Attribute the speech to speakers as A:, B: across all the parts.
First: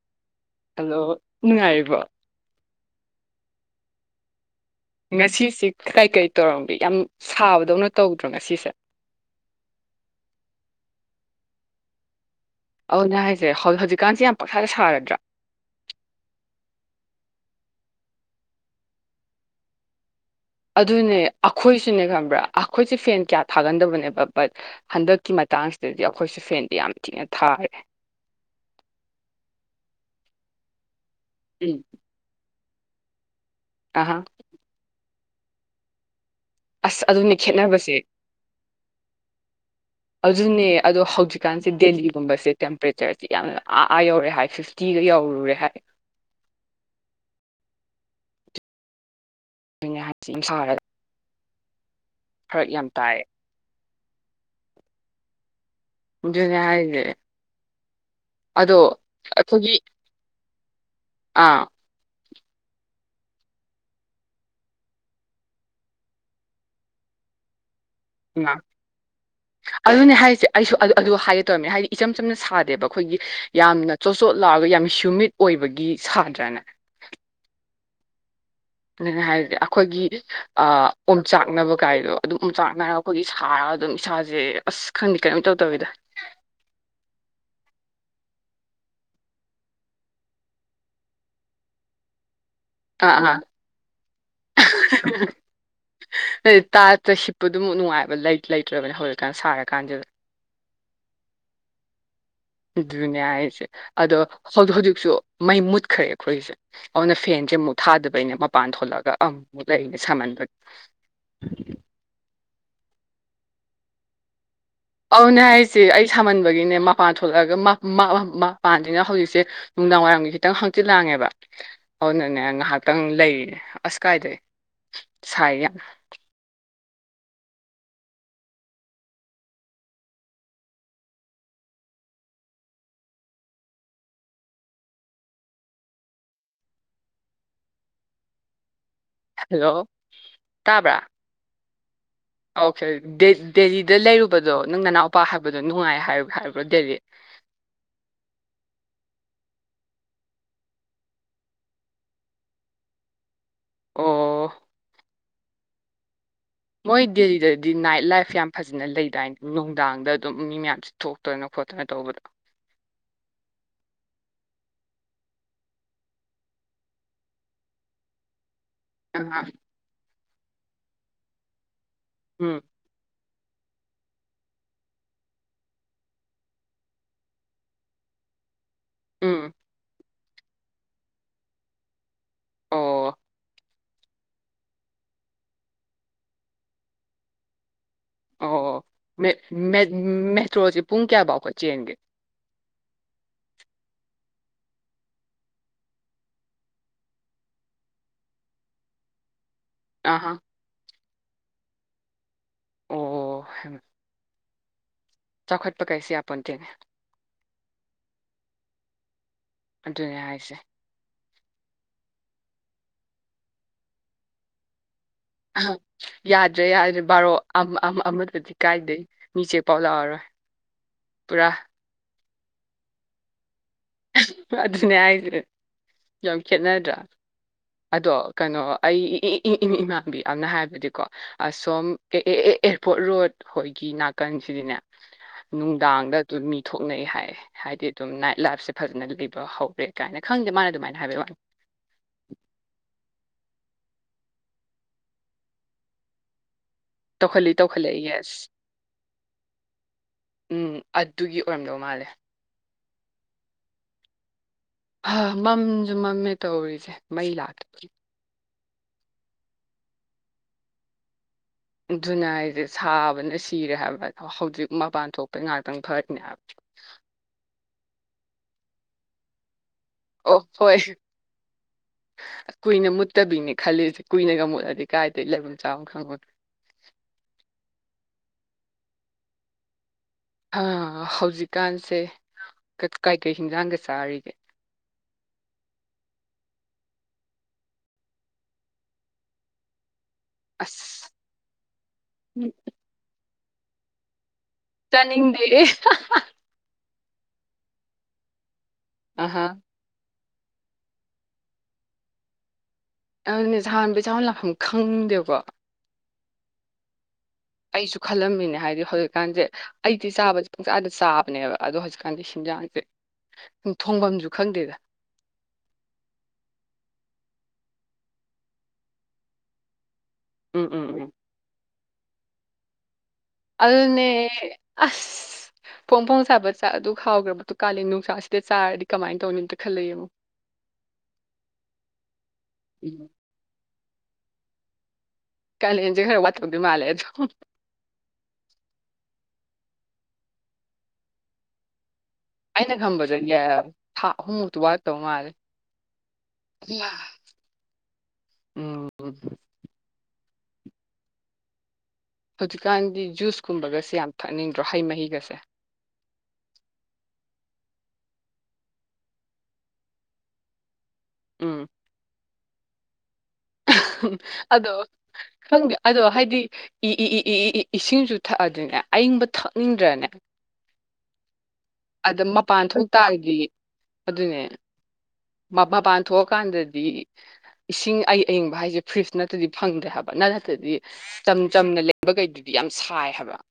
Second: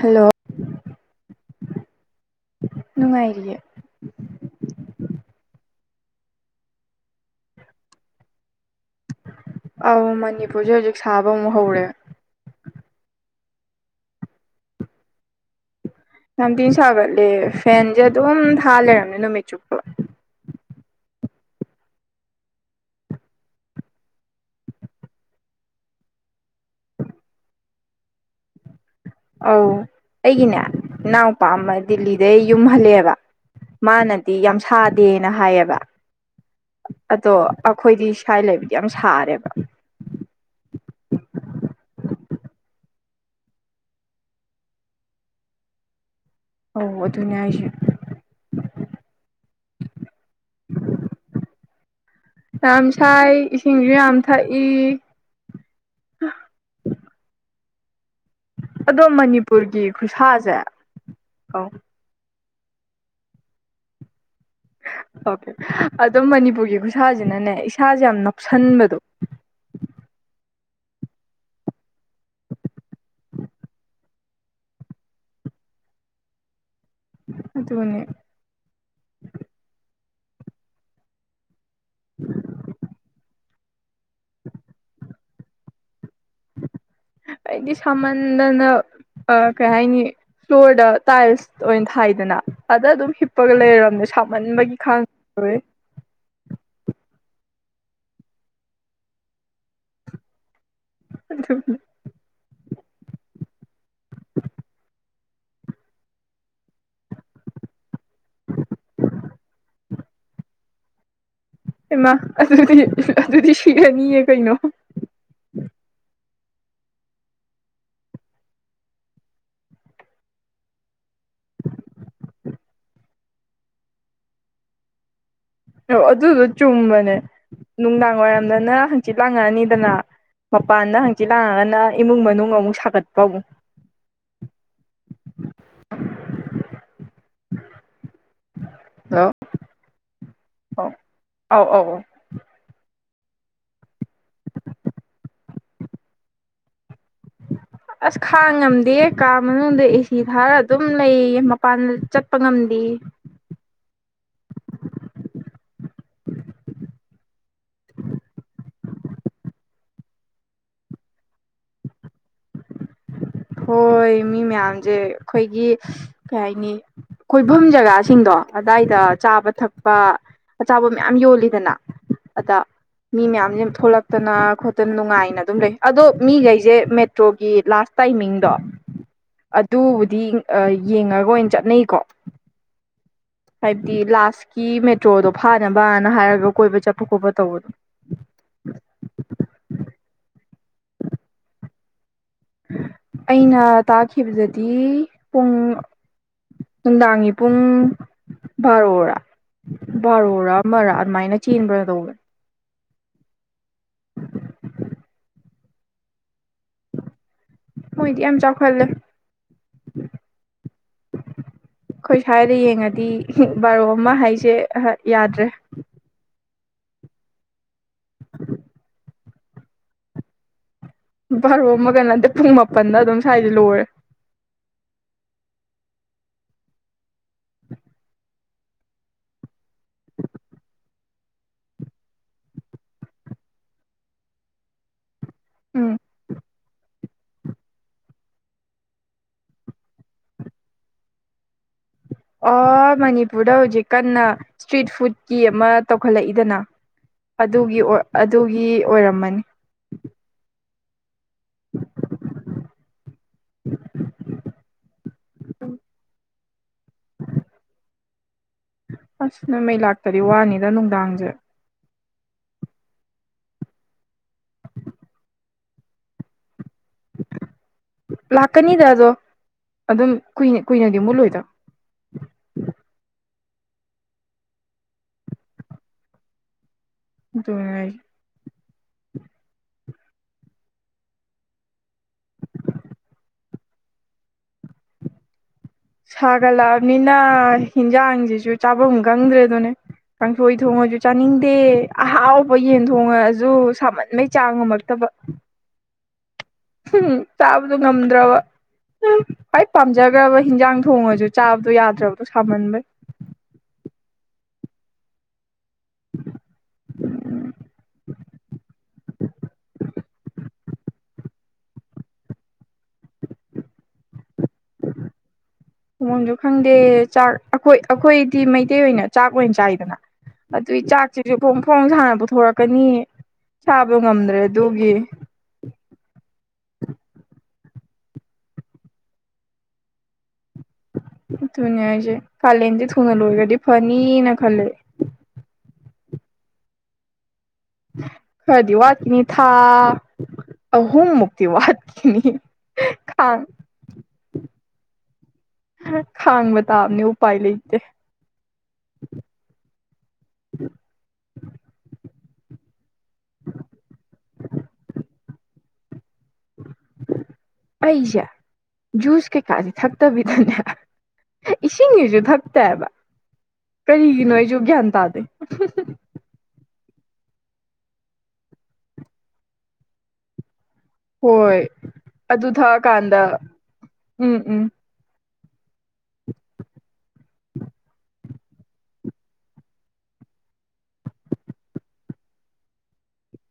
A: Hello
B: hello ꯅꯨꯡꯉꯥꯏꯔꯤꯕꯣ
A: ꯅꯨꯡꯉꯥꯏꯔꯤꯌꯦ
B: ꯉꯁꯤꯁꯦ ꯀꯗꯥꯥꯏ ꯀꯩ ꯇꯧꯔꯝꯒꯦ ꯌꯥꯝ ꯁꯥꯕꯗꯧꯅ ꯇꯧꯗ꯭ꯔꯣ ꯉꯁꯤꯁꯦ
A: ꯑ ꯃꯅꯤꯄꯨꯔꯁꯦ ꯍꯧꯖꯤꯛ ꯁꯥꯕ ꯑꯃꯨꯛ ꯍꯧꯔꯦ
B: ꯑꯗꯨꯅꯦ ꯍꯥꯏꯁꯦ ꯍꯧ ꯍꯧꯖꯤꯛꯀꯥꯟꯁꯦ ꯌꯥꯝ ꯄꯪꯁꯥꯗ ꯁꯥꯔꯗ꯭ꯔꯥ
A: ꯌꯥꯝꯊꯤ ꯁꯥꯒꯠꯂꯦ ꯐꯦꯟꯁꯦ ꯑꯗꯨꯝ ꯊꯥ ꯂꯩꯔꯝꯅꯦ ꯅꯨꯃꯤꯠ ꯆꯨꯞꯄ
B: ꯑꯗꯨꯅꯦ ꯑꯩꯈꯣꯏꯁꯨꯅꯦ ꯈꯪꯕ꯭ꯔꯥ ꯑꯩꯈꯣꯏꯁꯦ ꯐꯦꯟ ꯀꯌꯥ ꯊꯥꯒꯟꯗꯕꯅꯦꯕ ꯕꯠ ꯍꯟꯗꯛꯀꯤ ꯃꯇꯥꯡꯁꯤꯗꯗꯤ ꯑꯩꯈꯣꯏꯁꯨ ꯐꯦꯟꯗꯤ ꯌꯥꯝ ꯊꯤꯅ ꯊꯥꯔꯦ
A: ꯑꯧ ꯑꯩꯒꯤꯅꯦ ꯏꯅꯥꯎꯄꯥ ꯑꯃ
B: ꯎꯝ
A: ꯗꯤꯂꯤꯗꯩ ꯌꯨꯝ ꯍꯜꯂꯦꯕ
B: ꯑꯍꯥ
A: ꯃꯥꯅꯗꯤ ꯌꯥꯝ ꯁꯥꯗ ꯗꯦꯅ ꯍꯥꯏꯌꯦꯕ
B: ꯑꯁ
A: ꯑꯗꯣ
B: ꯑꯗꯨꯅꯦ ꯈꯦꯠꯅꯕꯁꯦ
A: ꯑꯩꯈꯣꯏꯗꯤ ꯁ꯭ꯋꯥꯏ ꯂꯩꯕꯗꯤ ꯌꯥꯝ ꯁꯥꯔꯦꯕ
B: ꯑꯗꯨꯅꯦ ꯑꯗꯣ ꯍꯧꯖꯤꯛꯀꯥꯟꯁꯦ ꯗꯦꯜꯂꯤ ꯒꯨꯝꯕꯁꯦ ꯇꯦꯝꯄ꯭ꯔꯦꯆꯔꯁꯤ ꯌꯥꯝꯅ ꯑꯥ ꯑꯥ ꯌꯧꯔꯦ ꯍꯥꯏ ꯐꯤꯐꯇꯤꯒ ꯌꯧꯔꯨꯔꯦ ꯍꯥꯏ
A: ꯑꯧ ꯑꯗꯨꯅꯦ ꯍꯥꯏꯁꯦ
B: ꯑꯗꯨꯅꯦ ꯍꯥꯏꯁꯦ ꯌꯥꯝ ꯁꯥꯔ ꯐꯔꯛ ꯌꯥꯝ ꯇꯥꯏ
A: ꯃ ꯌꯥꯝ ꯊꯛꯏ
B: ꯖꯅꯦ ꯍꯥꯏꯗꯦꯦ
A: ꯑꯗꯣ ꯃꯅꯤꯄꯨꯔꯒꯤ ꯈꯨꯠꯁꯥꯁꯦ ꯑ
B: ꯑꯥ
A: ꯑꯣꯀꯦ ꯑꯗꯨꯝ ꯃꯅꯤꯄꯨꯔꯒꯤ ꯈꯨꯠꯁꯥꯁꯤꯅꯅꯦ ꯏꯁꯥꯁꯦ ꯌꯥꯝ
B: ꯎꯝ
A: ꯅꯞꯁꯟꯕꯗꯣ
B: ꯑꯗꯨꯅꯦ ꯍꯥꯏꯁꯦ ꯑꯩꯁꯨ ꯑꯗꯨ ꯍꯥꯏꯒꯦ ꯇꯧꯔꯅꯦ ꯍꯥꯏꯗꯤ ꯏꯆꯝ ꯆꯝꯅ ꯁꯥꯗꯦꯕ ꯑꯩꯈꯣꯏꯒꯤ ꯌꯥꯝꯅ ꯆꯣꯠ ꯆꯣꯠ ꯂꯥꯎꯔꯒ ꯌꯥꯝ ꯍ꯭ꯌꯨꯃꯤꯠ ꯑꯣꯏꯕꯒꯤ ꯁꯥꯗ꯭ꯔꯥꯅꯦ
A: ꯑꯗꯨꯒꯅꯦꯦ
B: ꯑꯗꯨ ꯍꯥꯏꯔꯗꯤ ꯑꯩꯈꯣꯏꯒꯤ ꯑ ꯎꯟꯆꯥꯛꯅꯕ ꯥꯏꯗꯣ ꯑꯗꯨꯝ ꯆꯥꯟꯅꯔꯒ ꯑꯩꯈꯣꯏꯒꯤ ꯍ ꯑꯗꯨꯝ ꯏꯁꯥꯁꯦ ꯑꯁ ꯈꯪꯦ ꯀꯔꯤꯝꯇꯧ ꯇꯧꯋꯤꯗ
A: ꯑꯩꯗꯤ ꯁꯥꯃꯟꯗꯅ ꯀꯩ ꯍꯥꯏꯅꯤ ꯐ꯭ꯂꯣꯔꯗ ꯇꯥꯏꯜꯁ ꯑꯣꯏꯅ ꯊꯥꯏꯗꯅ ꯑꯗ
B: ꯑꯥ
A: ꯑꯗꯨꯝ
B: ꯑꯥ
A: ꯍꯤꯞꯄꯒ ꯂꯩꯔꯕꯅꯦ ꯁꯥꯃꯟꯕꯒꯤ ꯈꯥꯡꯦ
B: ꯇꯥ ꯍꯤꯞꯄꯗꯨꯃ ꯅꯨꯡꯉꯥꯏꯕ ꯂꯩꯇ꯭ꯔꯕꯅꯦ ꯍꯧꯖꯤꯛꯀꯥꯟꯗ ꯁꯥꯔꯀꯥꯟꯁꯤꯗ
A: ꯑꯗꯨ
B: ꯑꯗꯨꯅꯦ ꯍꯥꯏꯁꯦ ꯑꯗꯣ ꯍꯧꯖꯤꯛ ꯍꯧꯖꯤꯛꯁꯨ ꯃꯩ ꯃꯨꯠꯈ꯭ꯔꯦ ꯑꯩꯈꯣꯏꯁꯦ ꯑꯗꯨꯅ ꯐꯦꯟꯁꯦ ꯃꯨꯠꯦ ꯊꯥꯗꯕꯩꯅꯦ ꯃꯄꯥꯟ ꯊꯣꯛꯂꯛꯑꯒ ꯑꯃꯝꯃꯨꯛ ꯂꯩꯔꯤꯅꯦ ꯁꯥꯝꯍꯟꯕꯒꯤ [unintelligible]
A: ꯏꯃꯥ ꯑꯗꯨꯗꯤ ꯑꯗꯨꯗꯤ ꯁꯤꯔꯅꯤꯌꯦ ꯀꯩꯅꯣ
B: ꯑꯧꯅꯦ ꯍꯥꯏꯁꯦ ꯑꯩ ꯁꯥꯃꯟꯕꯒꯤꯅꯦ ꯃꯄꯥꯟ ꯊꯣꯛꯂꯛꯑꯒ ꯃꯄꯥꯟꯁꯤꯅ ꯍꯧꯖꯤꯛꯁꯦ ꯅꯨꯡꯗꯥꯡꯋꯥꯏꯔꯝꯒꯤ ꯈꯤꯇꯪ ꯍꯥꯡꯆꯤꯜ ꯍꯥꯡꯉꯦꯕ ꯍ ꯅꯅꯦꯪ ꯍꯥ ꯈꯤꯇꯪ ꯂꯩꯔꯤ ꯑꯁ ꯀꯥꯏꯗꯩ ꯁꯥꯏ ꯌꯥꯝ
A: ꯑꯣ ꯑꯗꯨꯗꯣ ꯆꯨꯝꯃꯦꯅꯤ ꯅꯨꯡꯗꯥꯡ ꯋꯥꯏꯔꯝꯗꯅ ꯍꯪꯆꯤꯠ ꯂꯥꯡꯉꯛꯑꯅꯤꯗꯅ ꯃꯄꯥꯟꯗ ꯍꯥꯡꯆꯤꯠ ꯂꯥꯡꯉꯒꯅ ꯏꯃꯨꯡ ꯃꯅꯨꯡ ꯑꯃꯨꯛ ꯁꯥꯒꯠꯄ ꯑꯃꯨꯛ ꯎꯝ
B: ꯍꯜꯂꯣ ꯇꯥꯕ꯭ꯔꯥ
A: ꯑꯧ ꯑꯧꯧ
B: ꯑꯣꯀꯦ ꯗꯦꯜꯂꯤꯗ ꯂꯩꯔꯨꯕꯗꯣ ꯅꯪ ꯅꯅꯥꯎꯄꯥ ꯍꯥꯏꯕꯗꯣ ꯅꯨꯡꯉꯥꯏ ꯍꯥꯏ ꯍꯥꯏꯕ꯭ꯔꯣ ꯗꯦꯜꯂꯤ
A: ꯑꯁ ꯈꯥꯡ ꯉꯝꯗꯦ ꯀꯥ ꯃꯅꯨꯡꯗ ꯑꯦꯁꯤ ꯊꯥꯔ ꯑꯗꯨꯝ ꯂꯩꯌꯦ ꯃꯄꯥꯟ ꯆꯠꯄ ꯉꯝꯗꯦ
B: ꯑꯣ ꯃꯣꯏ ꯗꯦꯜꯂꯤꯗꯗꯤ ꯅꯥꯏꯠ ꯂꯥꯏꯐ ꯌꯥꯝ ꯐꯖꯅ ꯂꯩꯗꯥꯏꯅꯤ ꯅꯨꯡꯗꯥꯡꯗ ꯑꯗꯨꯝ ꯃꯤ ꯃꯌꯥꯝꯁꯦ ꯊꯣꯛꯇꯅ ꯈꯣꯠꯇꯅ ꯇꯧꯕꯗꯣ
A: ꯍꯣꯏ ꯃꯤ ꯃꯌꯥꯝꯁꯦ ꯑꯩꯈꯣꯏꯒꯤ ꯀꯩ ꯍꯥꯏꯅꯤ ꯀꯣꯏꯐꯝ ꯖꯒꯥꯁꯤꯡꯗꯣ ꯑꯗꯥꯏꯗ
B: ꯑ
A: ꯆꯥꯕ ꯊꯛꯄ ꯑꯆꯥꯕ ꯃꯌꯥꯝ ꯌꯣꯜꯂꯤꯗꯅ ꯑꯗ
B: ꯎꯝ
A: ꯃꯤ ꯃꯌꯥꯝꯁꯦ ꯊꯣꯛꯂꯛꯇꯅ ꯈꯣꯠꯇꯅ ꯅꯨꯡꯉꯥꯏꯅ ꯑꯗꯨꯝ ꯂꯩ ꯑꯗꯣ ꯃꯤꯈꯩꯁꯦ ꯃꯦꯇ꯭ꯔꯣꯒꯤ ꯂꯥꯁ ꯇꯥꯏꯃꯤꯡꯗꯣ
B: ꯎꯝ
A: ꯑꯗꯗꯤ ꯌꯦꯡꯉꯒ ꯑꯣꯏꯅ ꯆꯠꯅꯩꯀꯣ
B: ꯑꯣ
A: ꯍꯥꯏꯕꯗꯤ ꯂꯥꯁꯀꯤ ꯃꯦꯇ꯭ꯔꯣꯗꯣ ꯐꯥꯅꯕꯅ ꯍꯥꯏꯔꯒ ꯀꯣꯏꯕ ꯆꯠꯄ ꯈꯣꯠꯄ ꯇꯧꯕꯗꯣ
B: ꯏꯁꯇꯣꯔꯜꯁꯦ ꯄꯨꯡ ꯀꯌꯥꯐꯥꯎꯕ ꯆꯦꯟꯒꯦ
A: ꯑꯩꯅ ꯇꯥꯈꯤꯕꯗꯗꯤ ꯄꯨꯡ ꯅꯨꯡꯗꯥꯡꯒꯤ ꯄꯨꯡ ꯕꯥꯔꯣꯔꯥ
B: ꯑꯍꯥ
A: ꯔꯣꯔꯥ ꯃꯔꯥ ꯑꯗꯨꯃꯥꯏꯅ ꯆꯦꯟꯕ꯭ꯔ ꯇꯧꯕꯅꯤ
B: ꯑꯣ ꯆꯥꯎꯈꯠꯄ ꯀꯩꯁꯤꯦ ꯌꯥꯝꯄꯟꯇꯦꯅꯦ
A: ꯍꯣꯏꯗꯤ ꯌꯥꯝ ꯆꯥꯎꯈꯠꯂꯦ
B: ꯑꯗꯨꯅꯦ ꯍꯥꯏꯁꯦ
A: ꯑꯩꯈꯣꯏ ꯁ꯭ꯋꯥꯏꯗ ꯌꯦꯡꯉꯗꯤ ꯕꯥꯔꯣ ꯑꯃ ꯍꯥꯏꯁꯦ ꯌꯥꯗ꯭ꯔꯦ
B: ꯑ ꯌꯥꯔ ꯍꯥꯏꯗꯤ ꯕꯥꯔꯣ ꯑꯃꯗꯗꯤ ꯀꯥꯏꯗꯩ ꯃꯤꯁꯦ ꯄꯥꯎ ꯂꯥꯛꯑꯔꯣꯏ ꯄꯨꯔꯥ
A: ꯄꯕ ꯃꯒꯅꯗ ꯄꯨꯡ ꯃꯥꯄꯟꯗ ꯑꯗꯨꯝ ꯁ꯭ꯋꯥꯏꯗꯤ ꯂꯣꯏꯔꯦ
B: ꯑꯗꯨꯅꯦ ꯍꯥꯏꯁꯦ ꯌꯥꯝ ꯈꯦꯠꯅꯗ꯭ꯔꯥ ꯑꯗꯣ ꯀꯩꯅꯣ ꯑꯩ ꯏ ꯏ ꯏ ꯏꯃꯥꯟꯕꯤ ꯑꯅ ꯍꯥꯏꯕꯗꯤꯀꯣ ꯑꯁꯣꯝ ꯑꯦ ꯑꯦ ꯑꯦ ꯑꯦꯌꯥꯔꯄꯣꯔꯠ ꯔꯣꯗ ꯍꯣꯏꯒꯤ ꯅꯥꯀꯟꯁꯤꯗꯤꯅꯦ ꯅꯅꯨꯡ
A: ꯎꯝ
B: ꯗꯥꯡꯒꯗ ꯇꯨꯅꯤ ꯊꯣꯛꯅꯩ ꯍꯥꯏ ꯍꯥꯏꯗꯤ ꯑꯗꯨꯝ ꯅꯥꯏꯠ ꯂꯥꯏꯞꯁꯦ ꯐꯖꯅ ꯂꯩꯕ ꯍꯧꯔꯦ ꯀꯥꯏꯅ ꯈꯪꯗꯦ ꯃꯥꯅ ꯑꯗꯨꯃꯥꯏꯅ ꯍꯥꯏꯕꯩ ꯋꯥꯅꯤ
A: ꯑꯣ ꯃꯅꯤꯄꯨꯔꯗ ꯍꯧꯖꯤꯛ ꯀꯟꯅ ꯏꯁꯇ꯭ꯔꯤꯠ ꯐꯨꯗꯀꯤ ꯑꯃ ꯇꯧꯈꯠꯂꯛꯏꯗꯅ
B: ꯇꯧꯈꯠꯂꯤ
A: ꯑꯗꯨꯒꯤ
B: ꯇꯧꯈꯠꯂꯛꯏ ꯌꯦꯁ
A: ꯑꯗꯨꯒꯤ ꯑꯣꯏꯔꯝꯃꯅꯤ
B: ꯎꯝ ꯑꯗꯨꯒꯤ ꯑꯣꯏꯔꯝꯗꯧ ꯃꯥꯜꯂꯦ
A: [unintelligible]
B: ꯑ ꯃꯝꯁꯨ ꯃꯝꯃꯦ ꯇꯧꯔꯤꯁꯦ ꯃꯩ ꯂꯥꯛꯇꯕꯒꯤ
A: ꯑꯁ ꯅꯣꯏ ꯃꯩ ꯂꯥꯛꯇꯗꯤ ꯋꯥꯅꯤꯗ ꯅꯨꯡꯗꯥꯡꯁꯦ
B: ꯑꯗꯨꯅ ꯑꯩꯁꯦ ꯁꯥꯕꯅ ꯁꯤꯔꯦ ꯍꯥꯏꯕꯗ ꯍꯧꯖꯤꯛ ꯃꯄꯥꯟ ꯊꯣꯛꯄꯩ ꯉꯥꯏꯍꯥꯛꯇꯪ ꯐꯔꯅꯦ ꯍꯥꯏꯕ
A: ꯂꯥꯛꯀꯅꯤ ꯗꯗꯣ
B: ꯑꯣ ꯍꯣꯏ ꯀꯨꯏꯅ ꯃꯨꯠꯇꯕꯤꯅꯤ ꯈꯜꯂꯤꯁꯦ ꯀꯨꯏꯅꯒ ꯃꯣꯠꯂꯗꯤ ꯀꯥꯏꯗꯒꯤ ꯂꯩꯐꯝꯝ ꯆꯥꯐꯝ ꯈꯪꯉꯨ
A: ꯉꯔ
B: ꯑ ꯍꯧꯖꯤꯛꯀꯥꯟꯁꯤ ꯦ ꯀ ꯀꯥꯏ ꯀꯩꯁꯤꯖꯥꯡꯒ ꯆꯔꯒ
A: ꯁꯥꯒꯠꯂꯛꯑꯝꯅꯤꯅ ꯍꯤꯟꯖꯥꯡꯁꯤꯖꯨ ꯆꯥꯕꯝ ꯒꯪꯗ꯭ꯔꯦꯗꯨꯅꯤ ꯀꯥꯡꯁꯣꯏ ꯊꯣꯡꯉꯁꯨ
B: ꯑꯁ
A: ꯆꯥꯅꯤꯡꯗꯦ ꯑꯍꯥꯎꯕ ꯌꯦꯟ ꯊꯣꯡꯉ ꯗꯨ ꯁꯥꯃꯟꯕꯩ ꯆꯥꯡ
B: ꯆꯅꯤꯡꯗꯦꯌꯦ ꯍ ꯍ
A: ꯍꯝ ꯆꯥꯕꯗꯣ ꯉꯝꯗ꯭ꯔꯕ ꯍꯝ
B: ꯑꯍꯥ
A: ꯈꯥꯏ ꯄꯥꯝꯖꯔ ꯈ꯭ꯔꯕ ꯍꯤꯡꯖꯥꯡ ꯊꯣꯡꯉꯖꯨ ꯆꯥꯕꯗꯣ ꯌꯥꯗ꯭ꯔꯕꯗꯣ ꯁꯥꯃꯟꯕꯩ
B: ꯑꯧꯅꯦ ꯁꯥꯟ ꯕꯤꯁꯥꯎꯅ ꯂꯥꯛꯐꯝ ꯈꯪꯗꯦꯕꯀꯣ ꯑꯩꯁꯨ ꯈꯜꯂꯝꯃꯤꯅꯦ ꯍꯥꯏꯗꯤ ꯍꯧꯖꯤꯛꯀꯥꯟꯖꯦ ꯑꯩꯗꯤ ꯆꯥꯕꯖꯤ ꯄꯨꯡꯆꯥꯗ ꯆꯥꯕꯅꯦꯕ ꯑꯗꯣ ꯍꯧꯖꯤꯛꯀꯥꯟꯗꯤ ꯍꯤꯟꯖꯥꯡꯖꯦ ꯊꯣꯡꯕꯝꯖꯨ ꯈꯪꯗꯦꯗ
A: ꯎꯃꯪꯁꯨ ꯈꯪꯗꯦ ꯆꯥꯛ ꯑꯈꯣꯏ ꯑꯈꯣꯏꯗꯤ ꯃꯩꯇꯩ ꯑꯣꯏꯅ ꯆꯥꯛ ꯑꯣꯏꯅ ꯆꯥꯏꯗꯅ
B: ꯎꯝ
A: ꯑꯗꯨꯏ
B: ꯎꯝ ꯎꯝ
A: ꯆꯥꯛꯖꯤꯁꯨ ꯐꯣꯡ ꯐꯣꯡ ꯁꯥꯅ ꯄꯨꯊꯣꯔꯛꯀꯅꯤ ꯆꯥꯕ
B: ꯑꯗꯨꯅꯦ
A: ꯉꯝꯗ꯭ꯔꯦ ꯑꯗꯨꯒꯤ
B: ꯑꯁ ꯐꯣꯡ ꯐꯣꯡ ꯁꯥꯕ ꯆꯥꯛ ꯑꯗꯨꯛ ꯍꯥꯎꯈ꯭ꯔꯕꯗꯨ ꯀꯥꯂꯦꯟ ꯅꯨꯡꯁꯥꯁꯤꯗ ꯆꯥꯔꯗꯤ ꯀꯃꯥꯏꯟ ꯇꯧꯅꯤ ꯑꯝꯇ ꯈꯜꯂ ꯌꯦꯡꯉꯣ
A: ꯗꯨꯅꯦ ꯍꯥꯏꯖꯦ ꯀꯥꯂꯟꯖꯦ
B: ꯎꯝ.
A: ꯊꯨꯅ ꯂꯣꯏꯒꯔꯗꯤ ꯐꯅꯤꯅ ꯈꯜꯂꯦ
B: ꯀꯥꯂꯦꯟꯖꯦ ꯈꯔ ꯋꯥꯠꯇꯧꯗꯤ ꯃꯥꯜꯂꯦ ꯑꯗꯨ
A: ꯈꯔꯥꯗꯤ ꯋꯥꯠꯈꯤꯅꯤ ꯊꯥ ꯑꯍꯨꯝ ꯃꯨꯛꯇꯤ ꯋꯥꯠ
B: ꯑꯩꯅ ꯈꯝꯕꯗ ꯌ ꯊꯥ ꯑꯍꯨꯝꯃꯨꯛꯇꯤ ꯋꯥꯇꯧ ꯃꯥꯜꯂꯤ
A: ꯈꯥꯡꯕ
B: ꯏꯃꯥ
A: ꯇꯥꯕꯅꯦ ꯎꯄꯥꯏ ꯂꯩꯇꯦ
B: ꯎꯝ
A: [inaudible]
B: ꯍꯧꯖꯤꯀꯥꯟꯗꯤ ꯖꯨꯁ ꯀꯨꯝꯕꯒꯁꯦ ꯌꯥꯝ ꯊꯛꯅꯤꯡꯗ꯭ꯔꯣ ꯍꯩ ꯃꯍꯤꯒꯁꯦ
A: ꯑꯩꯖꯦ ꯖꯨꯁ ꯀꯩ ꯀ ꯗꯤ ꯊꯛ ꯇꯕꯤꯗꯅꯦ
B: ꯎꯝ
A: ꯏꯁꯤꯡꯅꯦ ꯖꯨ ꯊꯛ ꯇꯥꯏꯕ ꯀꯔꯤꯒꯤꯅꯣ ꯑꯩꯖꯨ
B: ꯑꯗꯣ
A: ꯒ꯭ꯌꯥꯟ ꯇꯥꯗꯦ ꯎꯝ ꯍꯝ
B: ꯈꯪꯗꯦ
A: ꯍꯝ
B: ꯑꯗꯣ ꯍꯥꯏꯗꯤ ꯏ ꯏ ꯏ ꯏ ꯏꯁꯤꯡꯖꯨ ꯊꯛꯑꯗꯤꯅꯦ ꯑꯌꯤꯡꯕ ꯊꯛꯅꯤꯡꯗ꯭ꯔꯅꯦ
A: ꯍꯣꯏ
B: ꯑꯗ
A: ꯑꯗꯨ
B: ꯃꯄꯥꯟ ꯊꯣꯛ
A: ꯊꯛꯑꯀꯥꯟꯗ
B: ꯇꯥꯔꯗꯤ
A: ꯎꯝ ꯎꯝ
B: ꯃꯕꯥ ꯄꯥꯟ ꯊꯣꯛꯑꯀꯥꯟꯗꯗꯤ ꯏꯁꯤꯡ ꯑ ꯑꯩ ꯑꯌꯤꯡꯕ ꯍꯥꯏꯖꯦ ꯐ꯭ꯔꯤꯖ ꯅꯠꯇꯗꯤ ꯐꯪꯗ꯭ꯔꯦ ꯍꯥꯏꯕ ꯅ ꯅꯠꯇꯗꯤ ꯆꯝ ꯆꯝꯅ ꯂꯩꯕꯒꯩꯗꯨꯗꯤ ꯌꯥꯝ ꯁꯥꯏ ꯍꯥꯏꯕ ꯕ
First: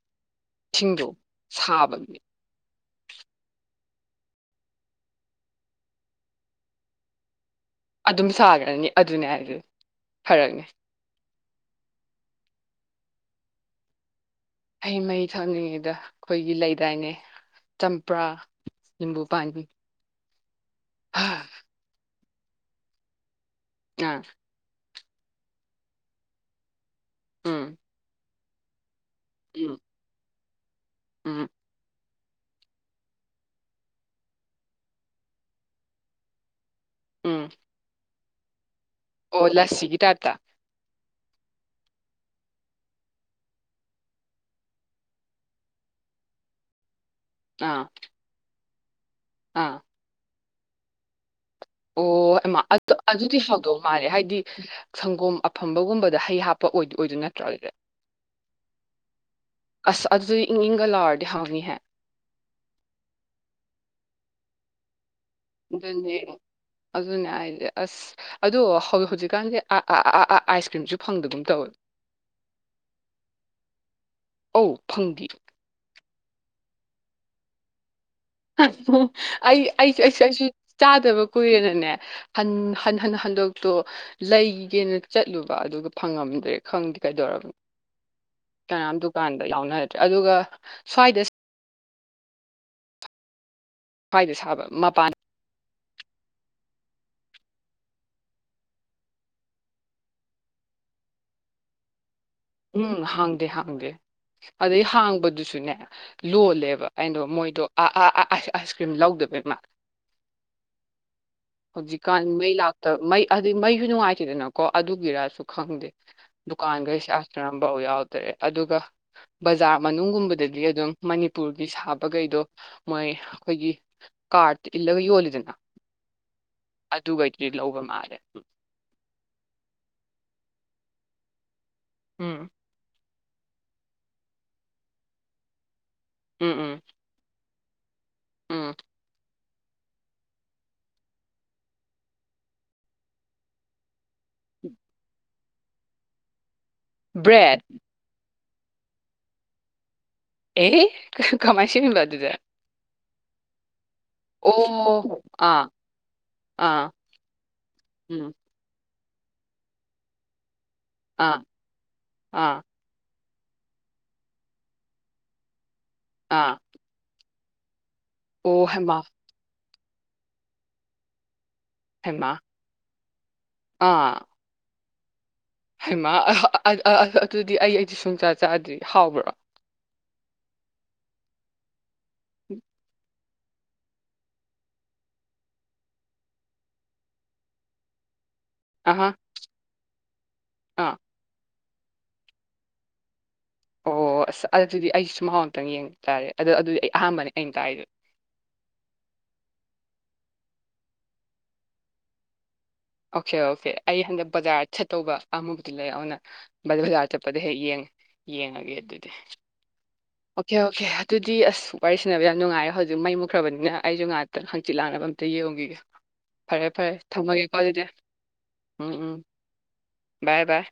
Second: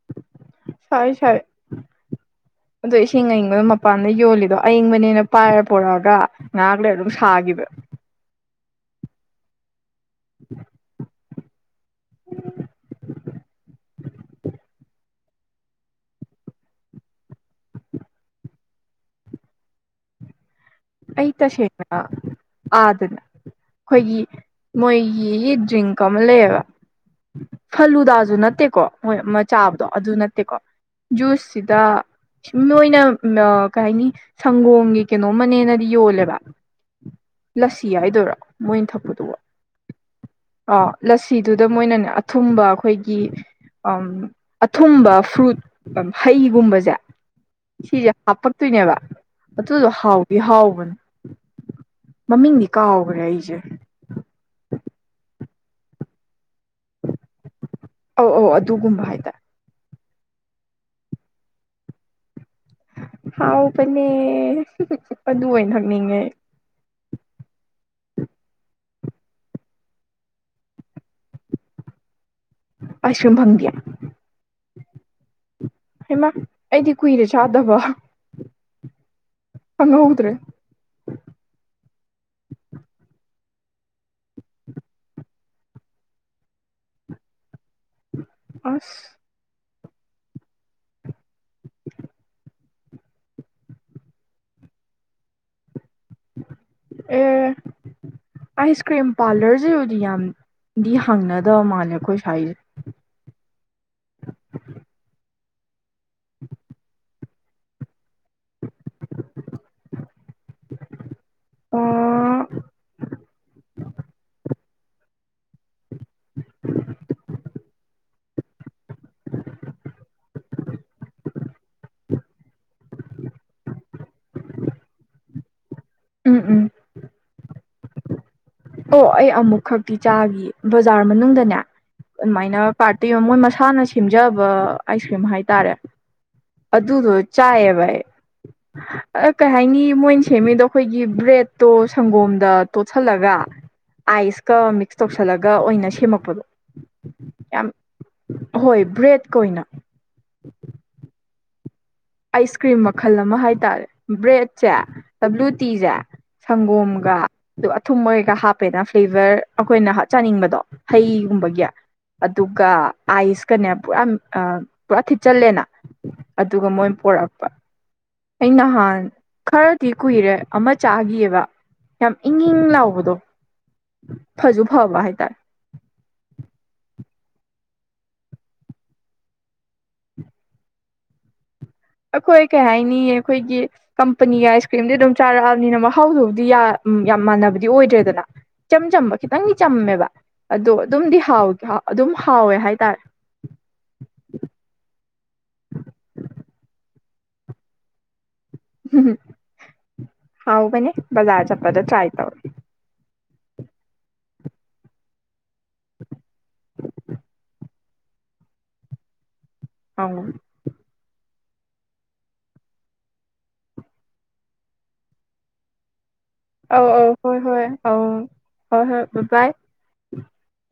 B: ꯏꯁꯤꯡꯗꯣ
A: ꯁꯥꯏ ꯁꯥꯏ
B: ꯁꯥꯕꯒꯤ
A: ꯑꯗꯣ ꯏꯁꯤꯡ ꯑꯌꯤꯡꯕꯗꯣ ꯃꯄꯥꯟꯗ ꯌꯣꯜꯂꯤꯗꯣ ꯑꯌꯤꯡꯕꯅꯦꯅ ꯄꯥꯏꯔ ꯄꯨꯔꯛꯑꯒ ꯉꯥꯍꯥꯛ ꯂꯩꯔꯒ ꯑꯗꯨꯝ ꯁꯥꯈꯤꯕ
B: ꯑꯅꯤ ꯑꯗꯨꯅꯦ ꯍꯥꯏꯖ ꯐꯔꯛꯅꯦ
A: [inaudible]
B: ꯑꯩ ꯃꯩ ꯊꯝꯂꯤꯉꯩꯗ ꯑꯩꯈꯣꯏꯒꯤ ꯂꯩꯗꯥꯏꯅꯦ ꯆꯝꯄ꯭ꯔꯥ ꯅꯤꯕꯨ ꯄꯥꯕꯤ
A: ꯑꯩ ꯇꯁꯦꯡꯅ ꯑ ꯑꯗꯨꯅ ꯑꯩꯈꯣꯏꯒꯤ ꯃꯣꯏꯒꯤ ꯗ꯭ꯔꯤꯡꯀ ꯑꯃ ꯂꯩꯌꯦꯕ
B: ꯎꯝ
A: ꯐꯂꯨꯗꯥꯁꯨ ꯅꯠꯇꯦꯀꯣ ꯍꯣꯏ ꯃ
B: ꯎꯝ
A: ꯆꯥꯕꯗꯣ ꯑꯗꯨ ꯅꯠꯇꯦꯀꯣ
B: ꯎꯝ
A: ꯖꯨꯁꯤꯗ ꯅꯣꯏꯅ ꯀꯩ ꯍꯥꯏꯅꯤ ꯁꯪꯒꯣꯝꯒꯤ ꯀꯩꯅꯣꯝꯃꯅꯦꯅ ꯌꯣꯂꯦꯕ
B: ꯎꯝ
A: ꯂꯁꯤ ꯍꯥꯏꯗꯣꯏꯔꯥ ꯃꯣꯏꯅ ꯊꯛꯄꯗꯨꯕꯨ
B: ꯑꯣ ꯂꯁꯤꯒꯤ ꯇꯥꯏꯞꯇ
A: ꯑꯥ ꯂꯁꯤꯗꯨꯗ ꯃꯣꯏꯅꯅꯦ ꯑꯊꯨꯝꯕ ꯑꯩꯈꯣꯏꯒꯤ ꯑꯊꯨꯝꯕ ꯐ꯭ꯔꯨꯠ ꯍꯩꯒꯨꯝꯕꯁꯦ
B: ꯑꯥ
A: ꯁꯤꯖ ꯍꯥꯄꯛ ꯇꯨꯏꯅꯕ
B: ꯑꯥ
A: ꯑꯗꯨꯗ ꯍꯥꯎ [unintelligible] [unintelligible]
B: ꯑꯣ ꯑꯗꯨꯗꯤ ꯍꯥꯎꯗꯣꯛ ꯃꯥꯜꯂꯦ ꯍꯥꯏꯗꯤ ꯁꯪꯒꯣꯝ ꯐꯕꯒꯨꯝꯕꯗ ꯍꯩ ꯍꯥꯞꯄ ꯑꯣꯏꯗꯣꯏ ꯅꯠꯇ꯭ꯔꯣ ꯑꯗꯨꯗꯤ
A: ꯑꯧ ꯑꯧ ꯑꯗꯨꯒꯨꯝꯕ ꯍꯥꯏꯇꯥꯔꯦ
B: ꯑꯁ ꯑꯗꯨꯗꯤ ꯏꯪ ꯏꯪꯒ ꯂꯥꯔꯗꯤ ꯍꯥꯡꯃꯤ ꯍꯥꯏ
A: ꯍꯥꯎꯕꯅꯦ ꯑꯗꯨ ꯑꯣꯏꯅ ꯊꯛꯅꯤꯡꯉꯦ
B: ꯑꯗꯨꯅ ꯍꯥꯏ ꯑꯁ ꯑꯗꯣ ꯍꯧꯖꯤꯛꯀꯥꯟꯁ ꯑꯥꯏꯁ ꯀ꯭ꯔꯤꯝꯁꯨ ꯐꯪꯗꯒꯨꯝ ꯇꯧꯋꯦ
A: ꯑꯏꯁꯀꯔ꯭ꯦꯝ ꯐꯪꯗꯦꯑ
B: ꯑꯧ ꯐꯪꯗꯤꯑ
A: ꯍꯩꯃꯥ ꯑꯩꯗꯤ ꯀꯨꯏꯔꯦ ꯆꯥꯗꯕ
B: ꯑꯩ ꯑꯩꯁꯨ ꯑꯩꯁꯨ
A: ꯈꯪꯍꯧꯗ꯭ꯔꯦ
B: ꯑꯩꯁꯨ ꯆꯥꯗꯕ ꯀꯨꯏꯔꯦꯅꯅꯦ ꯍꯟ ꯍꯟꯅ ꯍꯟꯗꯣꯛ ꯇꯣ ꯂꯩꯒꯦꯅ ꯆꯠꯂꯨꯕ ꯑꯗꯨꯒ ꯐꯪꯉꯝꯗ꯭ꯔꯦ ꯈꯪꯗꯦ ꯀꯩꯗꯧꯔꯕꯅꯣ ꯀꯅꯥꯝ
A: ꯑꯁ
B: ꯗꯨꯀꯥꯟꯗ ꯌꯥꯎꯅ ꯑꯗꯨꯒ ꯁ꯭ꯋꯥꯏꯗ ꯈ꯭ꯋꯥꯏꯗ ꯁꯥꯕ ꯃꯄꯥꯟ
A: ꯑꯦ ꯑꯥꯏꯁꯀ꯭ꯔꯤꯝ ꯄꯥꯔꯂꯔꯁꯤꯕꯨꯗꯤ ꯌꯥꯝꯗꯤ ꯍꯥꯡꯅꯗꯕ ꯃꯥꯜꯂꯦ ꯑꯩꯈꯣꯏ ꯁ꯭ꯋꯥꯏꯁꯦ
B: ꯎꯝ ꯍꯥꯡꯗꯦ ꯍꯥꯡꯗꯦ ꯑꯗꯩ ꯍꯥꯡꯕꯗꯨꯁꯨ ꯑꯗꯨꯨꯅꯦ ꯂꯣꯜꯂꯦꯕ ꯑꯗꯣ ꯃꯣꯏꯗꯣ ꯑ ꯑ ꯑꯥꯏꯁꯀ꯭ꯔꯤꯝ ꯂꯧꯗꯕꯃ ꯍꯧꯖꯤꯛꯀꯥꯟ
A: ꯑꯣ
B: ꯃꯩ ꯂꯥꯛꯇꯕ ꯃꯩ ꯑꯩ ꯃꯩꯁꯨ ꯅꯨꯡꯉꯥꯏꯇꯦꯗꯅ ꯀꯣ ꯑꯗꯨꯒꯤꯔꯁꯨ ꯈꯪꯗꯦ ꯀꯥꯟ ꯁꯤ ꯑ ꯌꯥꯎꯗ꯭ꯔꯦ ꯑꯗꯨꯒ ꯕꯖꯥꯔ ꯃꯅꯨꯡꯒꯨꯝꯕꯗꯗꯤ ꯑꯗꯨꯝ ꯃꯅꯤꯄꯨꯔꯒꯤ ꯁꯥꯕꯈꯩꯗꯣ ꯃꯣꯏ ꯑꯩꯈꯣꯏꯒꯤ ꯀꯥꯔꯗ ꯏꯜꯂꯒ ꯌꯣꯜꯂꯤꯗꯅ
A: ꯎꯝ ꯎꯝ
B: ꯑꯗꯨꯩꯗꯨꯗꯤ ꯂꯧꯕꯝ ꯃꯥꯔꯦ
A: ꯑꯣ ꯑꯩ ꯑꯃꯨꯛ ꯈꯛꯇꯤ ꯆꯥꯈꯤ ꯕꯖꯥꯔ ꯃꯅꯨꯡꯗꯅꯦ
B: ꯎꯝ
A: ꯃꯥꯏꯅ ꯄꯥ ꯀꯣ ꯃꯣꯏ ꯃꯁꯥꯅ ꯁꯦꯝꯖꯕ ꯑꯥꯏꯁ ꯀ꯭ꯔꯤꯝ ꯍꯥꯏꯇꯥꯔꯦ
B: ꯎꯝ ꯎꯝ
A: ꯑꯗꯨꯗ ꯅ ꯆꯥꯌꯦꯦꯕꯥꯏ
B: ꯎꯝ
A: ꯀꯩ ꯍꯥꯏꯅꯤ ꯃꯣꯏꯅ ꯁꯦꯝꯃꯤꯗꯣ ꯑꯩꯈꯣꯏꯒꯤ ꯕ꯭ꯔꯦꯗꯠꯇꯣ ꯁꯪꯒꯣꯝꯗ ꯇꯣꯠꯁꯤꯜꯂꯒ ꯑꯥꯏꯁꯀ ꯃꯤꯛꯁ ꯇꯧꯁꯜꯂꯒ ꯑꯣꯏꯅ ꯁꯦꯝꯃꯛꯄꯗꯣ
B: ꯕ꯭ꯔꯦꯠ
A: ꯌꯥꯝ ꯍꯣꯏ ꯕ꯭ꯔꯦꯗ ꯀ ꯑꯣꯏꯅ
B: ꯑꯦ ꯀꯃꯥꯏ ꯁꯤꯅꯤꯕꯗꯗ
A: ꯑꯥꯏꯁ ꯀ꯭ꯔꯤꯝ ꯃꯈꯜ ꯑꯃ ꯍꯥꯏꯇꯥꯔꯦ ꯕ꯭ꯔꯦꯗꯁꯦ ꯕ꯭ꯂꯨ
B: ꯑꯥ
A: ꯇꯤꯁꯦ
B: ꯑꯥ
A: ꯁꯪꯒꯣꯝꯒ ꯑꯗꯨ ꯑꯊꯨꯝꯕ ꯑꯣꯏꯒ
B: ꯎꯝ
A: ꯍꯥꯞꯄꯦꯅ ꯐ꯭ꯂꯦꯕꯔ ꯑꯩꯈꯣꯏꯅ ꯆꯥꯅꯤꯡꯕꯗꯣ
B: ꯑꯥ
A: ꯍꯩꯒꯨꯝꯕꯒꯤ
B: ꯑꯥ
A: ꯑꯗꯨꯒ ꯑꯥꯏꯁꯀꯅꯦ ꯄꯨꯔꯥ ꯄꯨꯔꯥ ꯊꯤꯠꯆꯜꯂꯦꯅ
B: ꯑꯥ
A: ꯑꯗꯨꯒ ꯃꯣꯏ [unintelligible] ꯑꯩ
B: ꯑꯣ ꯍꯩꯃꯥ
A: ꯅꯍꯥꯟ ꯈꯔ ꯇꯤ ꯀꯨꯏꯔꯦ ꯑꯃ ꯆꯥꯈꯤꯑꯕ ꯌꯥꯝ
B: ꯍꯩꯃꯥ
A: ꯏꯪ ꯏꯪ ꯂꯥꯎꯕꯗꯣ ꯐꯖꯨ ꯐꯕ ꯍꯥꯏ ꯇꯥꯏ
B: ꯍꯩꯃ ꯑꯗꯨꯗꯤ ꯑꯩ ꯑꯩꯗꯤ ꯁꯨꯡꯆꯥ ꯆꯥꯗ꯭ꯔꯤ ꯍꯥꯎꯕ꯭ꯔꯥ
A: ꯑꯩꯈꯣꯏ ꯀꯩꯍꯥꯏꯅꯤ ꯑꯩꯈꯣꯏꯒꯤ ꯀꯝꯄꯅꯤꯒꯤ ꯑꯥꯏꯁ ꯀ꯭ꯔꯤꯝꯗꯤ ꯑꯗꯨꯝ ꯆꯥꯔꯛꯑꯕꯅꯤꯅ ꯃꯍꯥꯎꯗꯨꯕꯨꯗꯤ ꯌꯥꯝ ꯃꯥꯟꯅꯕꯗꯤ ꯑꯣꯏꯗ꯭ꯔꯦꯗꯅ ꯏꯆꯝ
B: ꯑꯍꯥ
A: ꯆꯝꯕ ꯈꯤꯇꯪꯗꯤ ꯆꯝꯃꯦꯕ ꯑꯗꯣ
B: ꯑꯥ
A: ꯑꯗꯨꯝꯗꯤ ꯍꯥꯎ ꯍꯥꯎ ꯑꯗꯨꯝ ꯍꯥꯎꯋꯦ ꯍꯥꯏꯇꯥꯔꯦ
B: ꯑꯣ ꯑꯁ ꯑꯗꯨꯗꯤ ꯑꯩꯁꯨ ꯃꯍꯥꯎ ꯑꯃꯨꯛꯇꯪ ꯌꯦꯡ ꯇꯥꯔꯦ ꯑꯗꯣ ꯑꯗꯨꯗꯤ ꯑꯩ ꯑꯍꯥꯟꯕꯅꯦ ꯑꯩꯅ ꯇꯥꯏꯗꯨ
A: ꯎꯝ ꯍꯥꯎꯕꯅꯦ ꯕꯖꯥꯔ ꯆꯠꯄꯗ ꯇ꯭ꯔꯤꯢ ꯇꯧ
B: ꯑꯣꯀꯦ ꯑꯣꯀꯦ ꯑꯩ ꯍꯟꯗꯛ ꯕꯖꯥꯔ ꯆꯠꯇꯧꯕ ꯑꯃꯨꯛꯇꯤ ꯂꯩ ꯑꯗꯨꯅ ꯕꯖꯥꯔ ꯆꯠꯄꯗ ꯍꯦꯛ ꯌꯦꯡꯒꯦ ꯌꯦꯡꯉꯒꯦ ꯑꯗꯨꯗꯤ
A: ꯑꯧ
B: ꯑꯣꯀꯦ ꯑꯣꯀꯦ ꯑꯗꯨ ꯗꯤ ꯑꯁ ꯋꯥꯔꯤ ꯁꯥꯟꯅꯕ ꯌꯥꯝ ꯅꯨꯡꯉꯥꯏꯔꯦ ꯍꯧꯖꯤꯛ ꯃꯩ ꯃꯨꯛꯈ꯭ꯔꯕꯅꯤꯅ ꯑꯩꯁꯨ ꯉꯥꯏꯍꯥꯛꯇꯪ ꯍꯪꯆꯤꯠ ꯂꯥꯡꯅꯕ ꯑꯝꯇ ꯌꯦꯡꯈꯤꯒꯦ ꯐꯔꯦ ꯐꯔꯦ ꯊꯝꯃꯒꯦ
A: ꯑ ꯍꯣꯏ ꯍꯣꯏ ꯕꯥꯢ ꯕꯥꯢ
B: ꯕꯥꯏ ꯕꯥꯏ